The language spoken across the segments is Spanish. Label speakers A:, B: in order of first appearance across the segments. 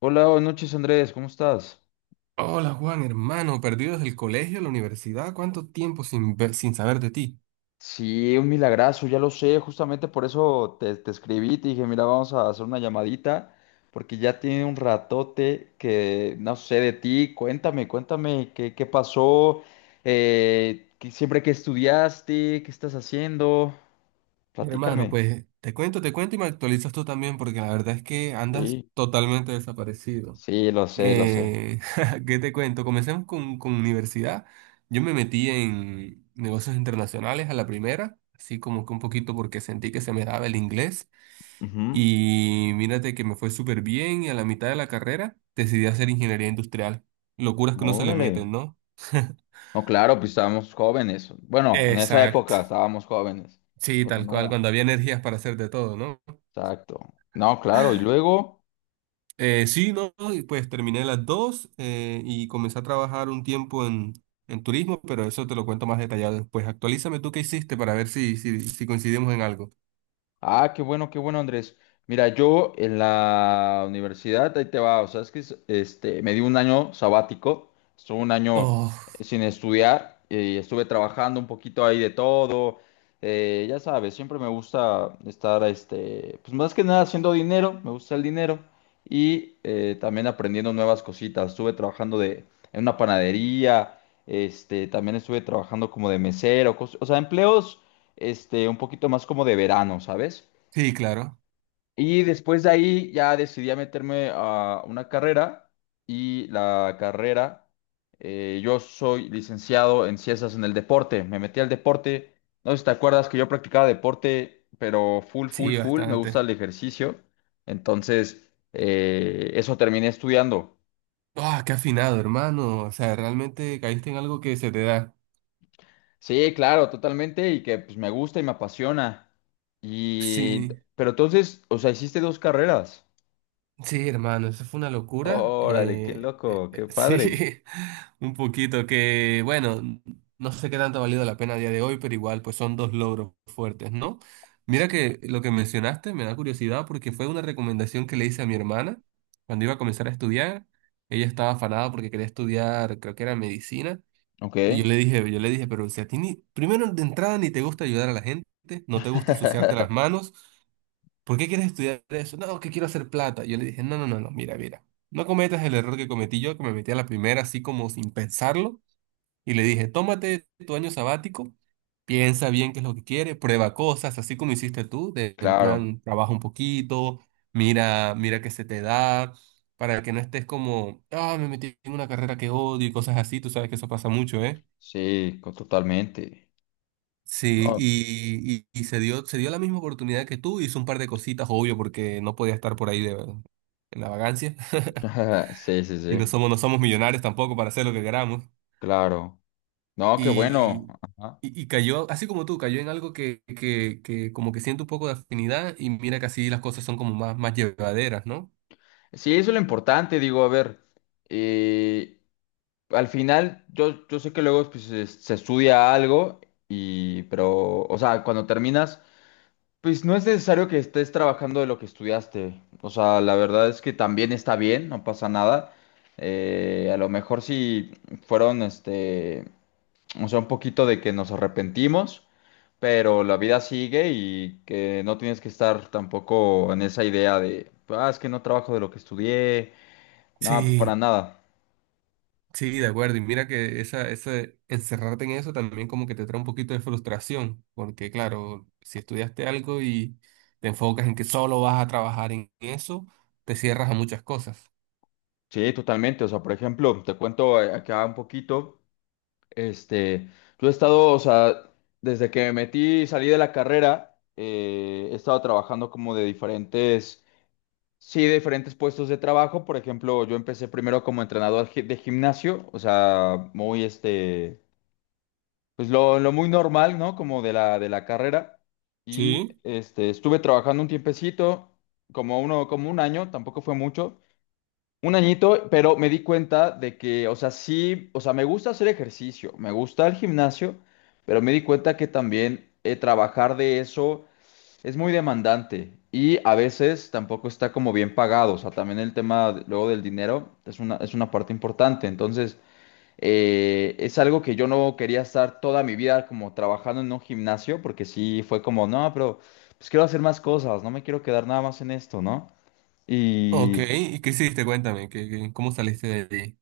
A: Hola, buenas noches Andrés, ¿cómo estás?
B: Hola Juan, hermano, perdido desde el colegio, la universidad, ¿cuánto tiempo sin saber de ti?
A: Sí, un milagrazo, ya lo sé, justamente por eso te escribí, te dije, mira, vamos a hacer una llamadita, porque ya tiene un ratote que no sé de ti, cuéntame, cuéntame qué pasó, que siempre que estudiaste, qué estás haciendo,
B: Hermano,
A: platícame.
B: pues te cuento y me actualizas tú también, porque la verdad es que andas
A: Sí,
B: totalmente desaparecido.
A: sí, lo sé, lo sé.
B: Eh, ¿Qué te cuento? Comencemos con universidad. Yo me metí en negocios internacionales a la primera, así como que un poquito porque sentí que se me daba el inglés.
A: Ujú.
B: Y mírate que me fue súper bien y a la mitad de la carrera decidí hacer ingeniería industrial. Locuras que no se le meten,
A: Órale.
B: ¿no?
A: No, claro, pues estábamos jóvenes. Bueno, en esa época
B: Exacto.
A: estábamos jóvenes.
B: Sí,
A: Pues
B: tal cual,
A: nada.
B: cuando había energías para hacer de todo, ¿no?
A: Exacto. No, claro. Y luego,
B: Sí, no, y pues terminé las dos y comencé a trabajar un tiempo en turismo, pero eso te lo cuento más detallado después. Actualízame tú qué hiciste para ver si coincidimos en algo.
A: ah, qué bueno, Andrés. Mira, yo en la universidad, ahí te va, o sea, este, me di un año sabático, estuve un año
B: Oh,
A: sin estudiar y estuve trabajando un poquito ahí de todo. Ya sabes, siempre me gusta estar, este, pues más que nada haciendo dinero, me gusta el dinero y también aprendiendo nuevas cositas. Estuve trabajando de, en una panadería, este, también estuve trabajando como de mesero, o sea, empleos este, un poquito más como de verano, ¿sabes?
B: sí, claro.
A: Y después de ahí ya decidí a meterme a una carrera y la carrera, yo soy licenciado en ciencias en el deporte, me metí al deporte, no sé si te acuerdas que yo practicaba deporte, pero full, full,
B: Sí,
A: full, me gusta
B: bastante.
A: el ejercicio, entonces eso terminé estudiando.
B: Ah, qué afinado, hermano. O sea, realmente caíste en algo que se te da.
A: Sí, claro, totalmente, y que pues me gusta y me apasiona. Y,
B: Sí.
A: pero entonces, o sea, hiciste dos carreras.
B: Sí, hermano, eso fue una locura.
A: Órale, qué loco, qué padre.
B: Sí, un poquito que, bueno, no sé qué tanto ha valido la pena a día de hoy, pero igual, pues son dos logros fuertes, ¿no? Mira que lo que mencionaste me da curiosidad porque fue una recomendación que le hice a mi hermana cuando iba a comenzar a estudiar. Ella estaba afanada porque quería estudiar, creo que era medicina,
A: Ok.
B: y yo le dije, pero si a ti ni, primero de entrada ni te gusta ayudar a la gente, no te gusta ensuciarte las manos. ¿Por qué quieres estudiar eso? No, que quiero hacer plata. Yo le dije, no, no, no, no, mira, no cometas el error que cometí yo, que me metí a la primera así como sin pensarlo, y le dije, tómate tu año sabático, piensa bien qué es lo que quieres, prueba cosas, así como hiciste tú, de, en
A: Claro,
B: plan, trabaja un poquito, mira qué se te da, para que no estés como, ah, me metí en una carrera que odio y cosas así, tú sabes que eso pasa mucho, ¿eh?
A: sí, totalmente.
B: Sí,
A: No,
B: y se dio la misma oportunidad que tú, hizo un par de cositas, obvio, porque no podía estar por ahí de, en la vagancia.
A: sí, sí,
B: Y no
A: sí,
B: somos, no somos millonarios tampoco para hacer lo que queramos.
A: claro. No, qué bueno.
B: Y,
A: Ajá.
B: y cayó, así como tú, cayó en algo que como que siento un poco de afinidad y mira que así las cosas son como más, más llevaderas, ¿no?
A: Sí, eso es lo importante, digo, a ver, eh, al final yo sé que luego pues, se estudia algo y, pero, o sea, cuando terminas pues no es necesario que estés trabajando de lo que estudiaste. O sea, la verdad es que también está bien, no pasa nada. A lo mejor si fueron, este, o sea, un poquito de que nos arrepentimos, pero la vida sigue y que no tienes que estar tampoco en esa idea de, ah, es que no trabajo de lo que estudié. No, pues
B: Sí.
A: para nada.
B: Sí, de acuerdo. Y mira que esa, ese encerrarte en eso también como que te trae un poquito de frustración, porque claro, si estudiaste algo y te enfocas en que solo vas a trabajar en eso, te cierras a muchas cosas.
A: Sí, totalmente. O sea, por ejemplo, te cuento acá un poquito. Este, yo he estado, o sea, desde que me metí y salí de la carrera, he estado trabajando como de diferentes, sí, de diferentes puestos de trabajo. Por ejemplo, yo empecé primero como entrenador de gimnasio, o sea, muy, este, pues lo muy normal, ¿no? Como de la carrera. Y,
B: Sí.
A: este, estuve trabajando un tiempecito, como uno, como un año, tampoco fue mucho. Un añito, pero me di cuenta de que, o sea, sí, o sea, me gusta hacer ejercicio, me gusta el gimnasio, pero me di cuenta que también trabajar de eso es muy demandante y a veces tampoco está como bien pagado, o sea, también el tema luego del dinero es una parte importante, entonces es algo que yo no quería estar toda mi vida como trabajando en un gimnasio, porque sí fue como, no, pero pues quiero hacer más cosas, no me quiero quedar nada más en esto, ¿no?
B: Ok, ¿y qué hiciste? Cuéntame, ¿cómo saliste de-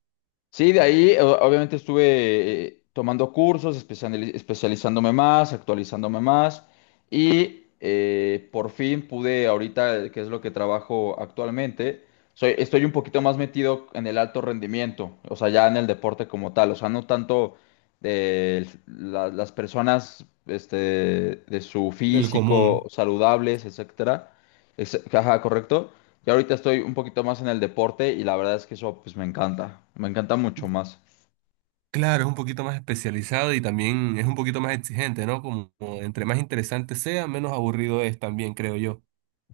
A: Sí, de ahí obviamente estuve tomando cursos, especializándome más, actualizándome más y por fin pude ahorita, que es lo que trabajo actualmente, soy, estoy un poquito más metido en el alto rendimiento, o sea, ya en el deporte como tal, o sea, no tanto las personas este, de su
B: del
A: físico
B: común?
A: saludables, etcétera. Ajá, correcto. Yo ahorita estoy un poquito más en el deporte y la verdad es que eso pues me encanta mucho más.
B: Claro, es un poquito más especializado y también es un poquito más exigente, ¿no? Como entre más interesante sea, menos aburrido es también, creo yo.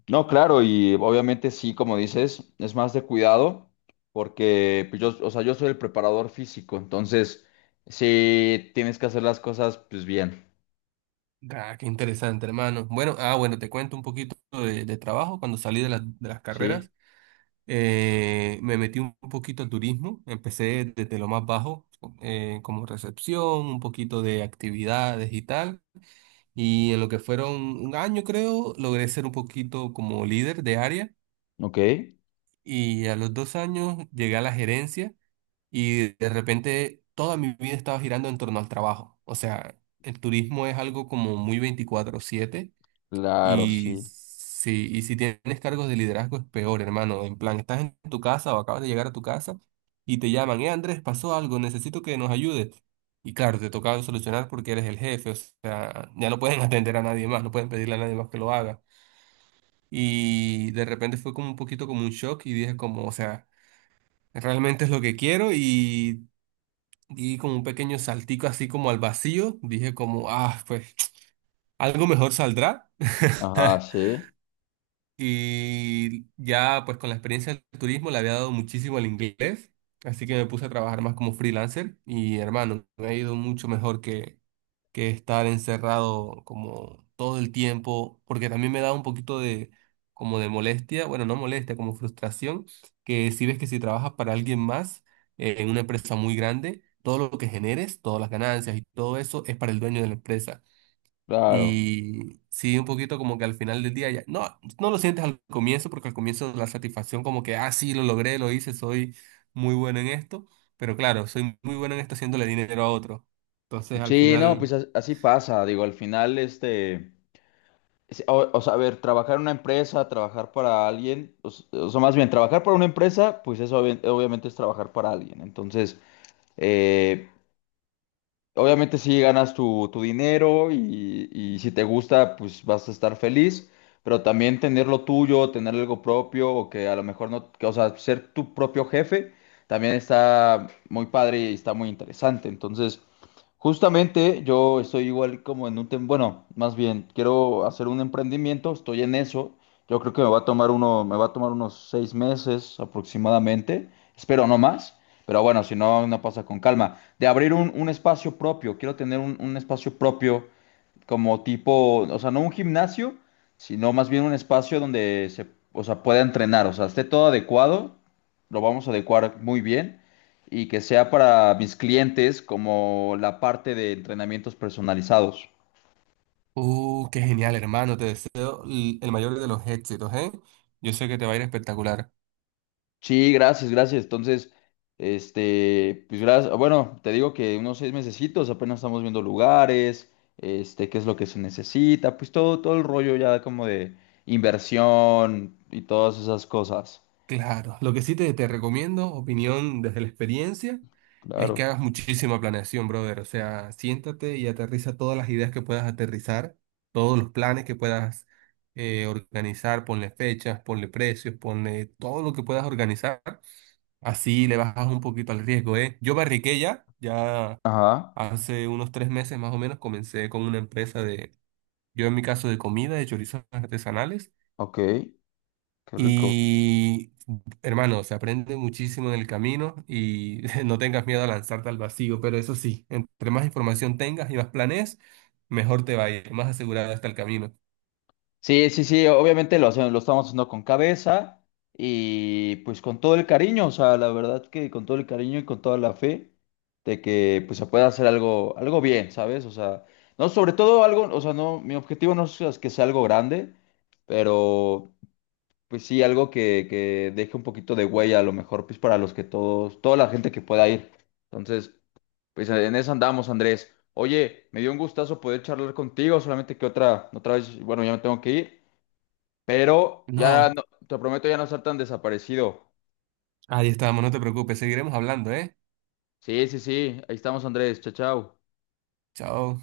A: No, claro, y obviamente sí, como dices, es más de cuidado porque pues, yo, o sea, yo soy el preparador físico, entonces sí tienes que hacer las cosas pues bien,
B: Ah, qué interesante, hermano. Bueno, ah, bueno, te cuento un poquito de trabajo. Cuando salí de las
A: ¿sí?
B: carreras, me metí un poquito al turismo. Empecé desde lo más bajo, como recepción, un poquito de actividades y tal. Y en lo que fueron 1 año, creo, logré ser un poquito como líder de área.
A: Ok,
B: Y a los 2 años llegué a la gerencia y de repente toda mi vida estaba girando en torno al trabajo. O sea, el turismo es algo como muy 24/7.
A: claro,
B: Y
A: sí.
B: si tienes cargos de liderazgo es peor, hermano. En plan, estás en tu casa o acabas de llegar a tu casa y te llaman, Andrés, pasó algo, necesito que nos ayudes. Y claro, te toca solucionar porque eres el jefe, o sea, ya no pueden atender a nadie más, no pueden pedirle a nadie más que lo haga. Y de repente fue como un poquito como un shock y dije como, o sea, realmente es lo que quiero y di como un pequeño saltico así como al vacío, dije como, ah, pues algo mejor saldrá.
A: Ajá, sí,
B: Y ya pues con la experiencia del turismo le había dado muchísimo al inglés, así que me puse a trabajar más como freelancer y hermano, me ha ido mucho mejor que estar encerrado como todo el tiempo, porque también me da un poquito de como de molestia, bueno, no molestia, como frustración, que si ves que si trabajas para alguien más en una empresa muy grande, todo lo que generes, todas las ganancias y todo eso es para el dueño de la empresa.
A: claro.
B: Y sí, un poquito como que al final del día ya, no lo sientes al comienzo, porque al comienzo la satisfacción como que, ah, sí, lo logré, lo hice, soy muy bueno en esto, pero claro, soy muy bueno en esto haciéndole dinero a otro. Entonces al
A: Sí, no, pues
B: final,
A: así pasa, digo, al final este… Sí, O, o sea, a ver, trabajar en una empresa, trabajar para alguien, o, o sea, más bien, trabajar para una empresa, pues eso obviamente es trabajar para alguien. Entonces, eh, obviamente si ganas tu dinero y si te gusta, pues vas a estar feliz, pero también tener lo tuyo, tener algo propio, o que a lo mejor no, que, o sea, ser tu propio jefe, también está muy padre y está muy interesante. Entonces, justamente yo estoy igual como en un tema, bueno, más bien, quiero hacer un emprendimiento, estoy en eso. Yo creo que me va a tomar unos 6 meses aproximadamente, espero no más, pero bueno, si no, no pasa con calma. De abrir un espacio propio, quiero tener un espacio propio como tipo, o sea, no un gimnasio, sino más bien un espacio donde se, o sea, pueda entrenar, o sea, esté todo adecuado, lo vamos a adecuar muy bien y que sea para mis clientes como la parte de entrenamientos personalizados.
B: qué genial, hermano, te deseo el mayor de los éxitos, ¿eh? Yo sé que te va a ir espectacular.
A: Sí, gracias, gracias. Entonces, este, pues gracias. Bueno, te digo que unos 6 mesecitos apenas estamos viendo lugares, este, qué es lo que se necesita, pues todo, todo el rollo ya como de inversión y todas esas cosas.
B: Claro, lo que sí te recomiendo, opinión desde la experiencia, es que
A: Claro.
B: hagas muchísima planeación, brother. O sea, siéntate y aterriza todas las ideas que puedas aterrizar, todos los planes que puedas organizar, ponle fechas, ponle precios, ponle todo lo que puedas organizar. Así le bajas un poquito al riesgo, ¿eh? Yo barriqué ya
A: Ajá,
B: hace unos 3 meses más o menos comencé con una empresa de, yo en mi caso de comida, de chorizos artesanales.
A: ok, qué rico.
B: Y hermano, se aprende muchísimo en el camino y no tengas miedo a lanzarte al vacío, pero eso sí, entre más información tengas y más planes mejor te va a ir, más asegurado está el camino.
A: Sí, sí, sí, obviamente lo hacemos, lo estamos haciendo con cabeza y pues con todo el cariño, o sea, la verdad que con todo el cariño y con toda la fe de que pues se pueda hacer algo, algo bien, ¿sabes? O sea, no, sobre todo algo, o sea, no, mi objetivo no es que sea algo grande, pero pues sí, algo que deje un poquito de huella a lo mejor, pues para los que todos, toda la gente que pueda ir. Entonces, pues en eso andamos, Andrés. Oye, me dio un gustazo poder charlar contigo, solamente que otra, otra vez, bueno, ya me tengo que ir, pero
B: No,
A: te prometo ya no estar tan desaparecido.
B: ahí estamos, no te preocupes, seguiremos hablando, ¿eh?
A: Sí, sí, sí, ahí estamos, Andrés. Chao, chao.
B: Chao.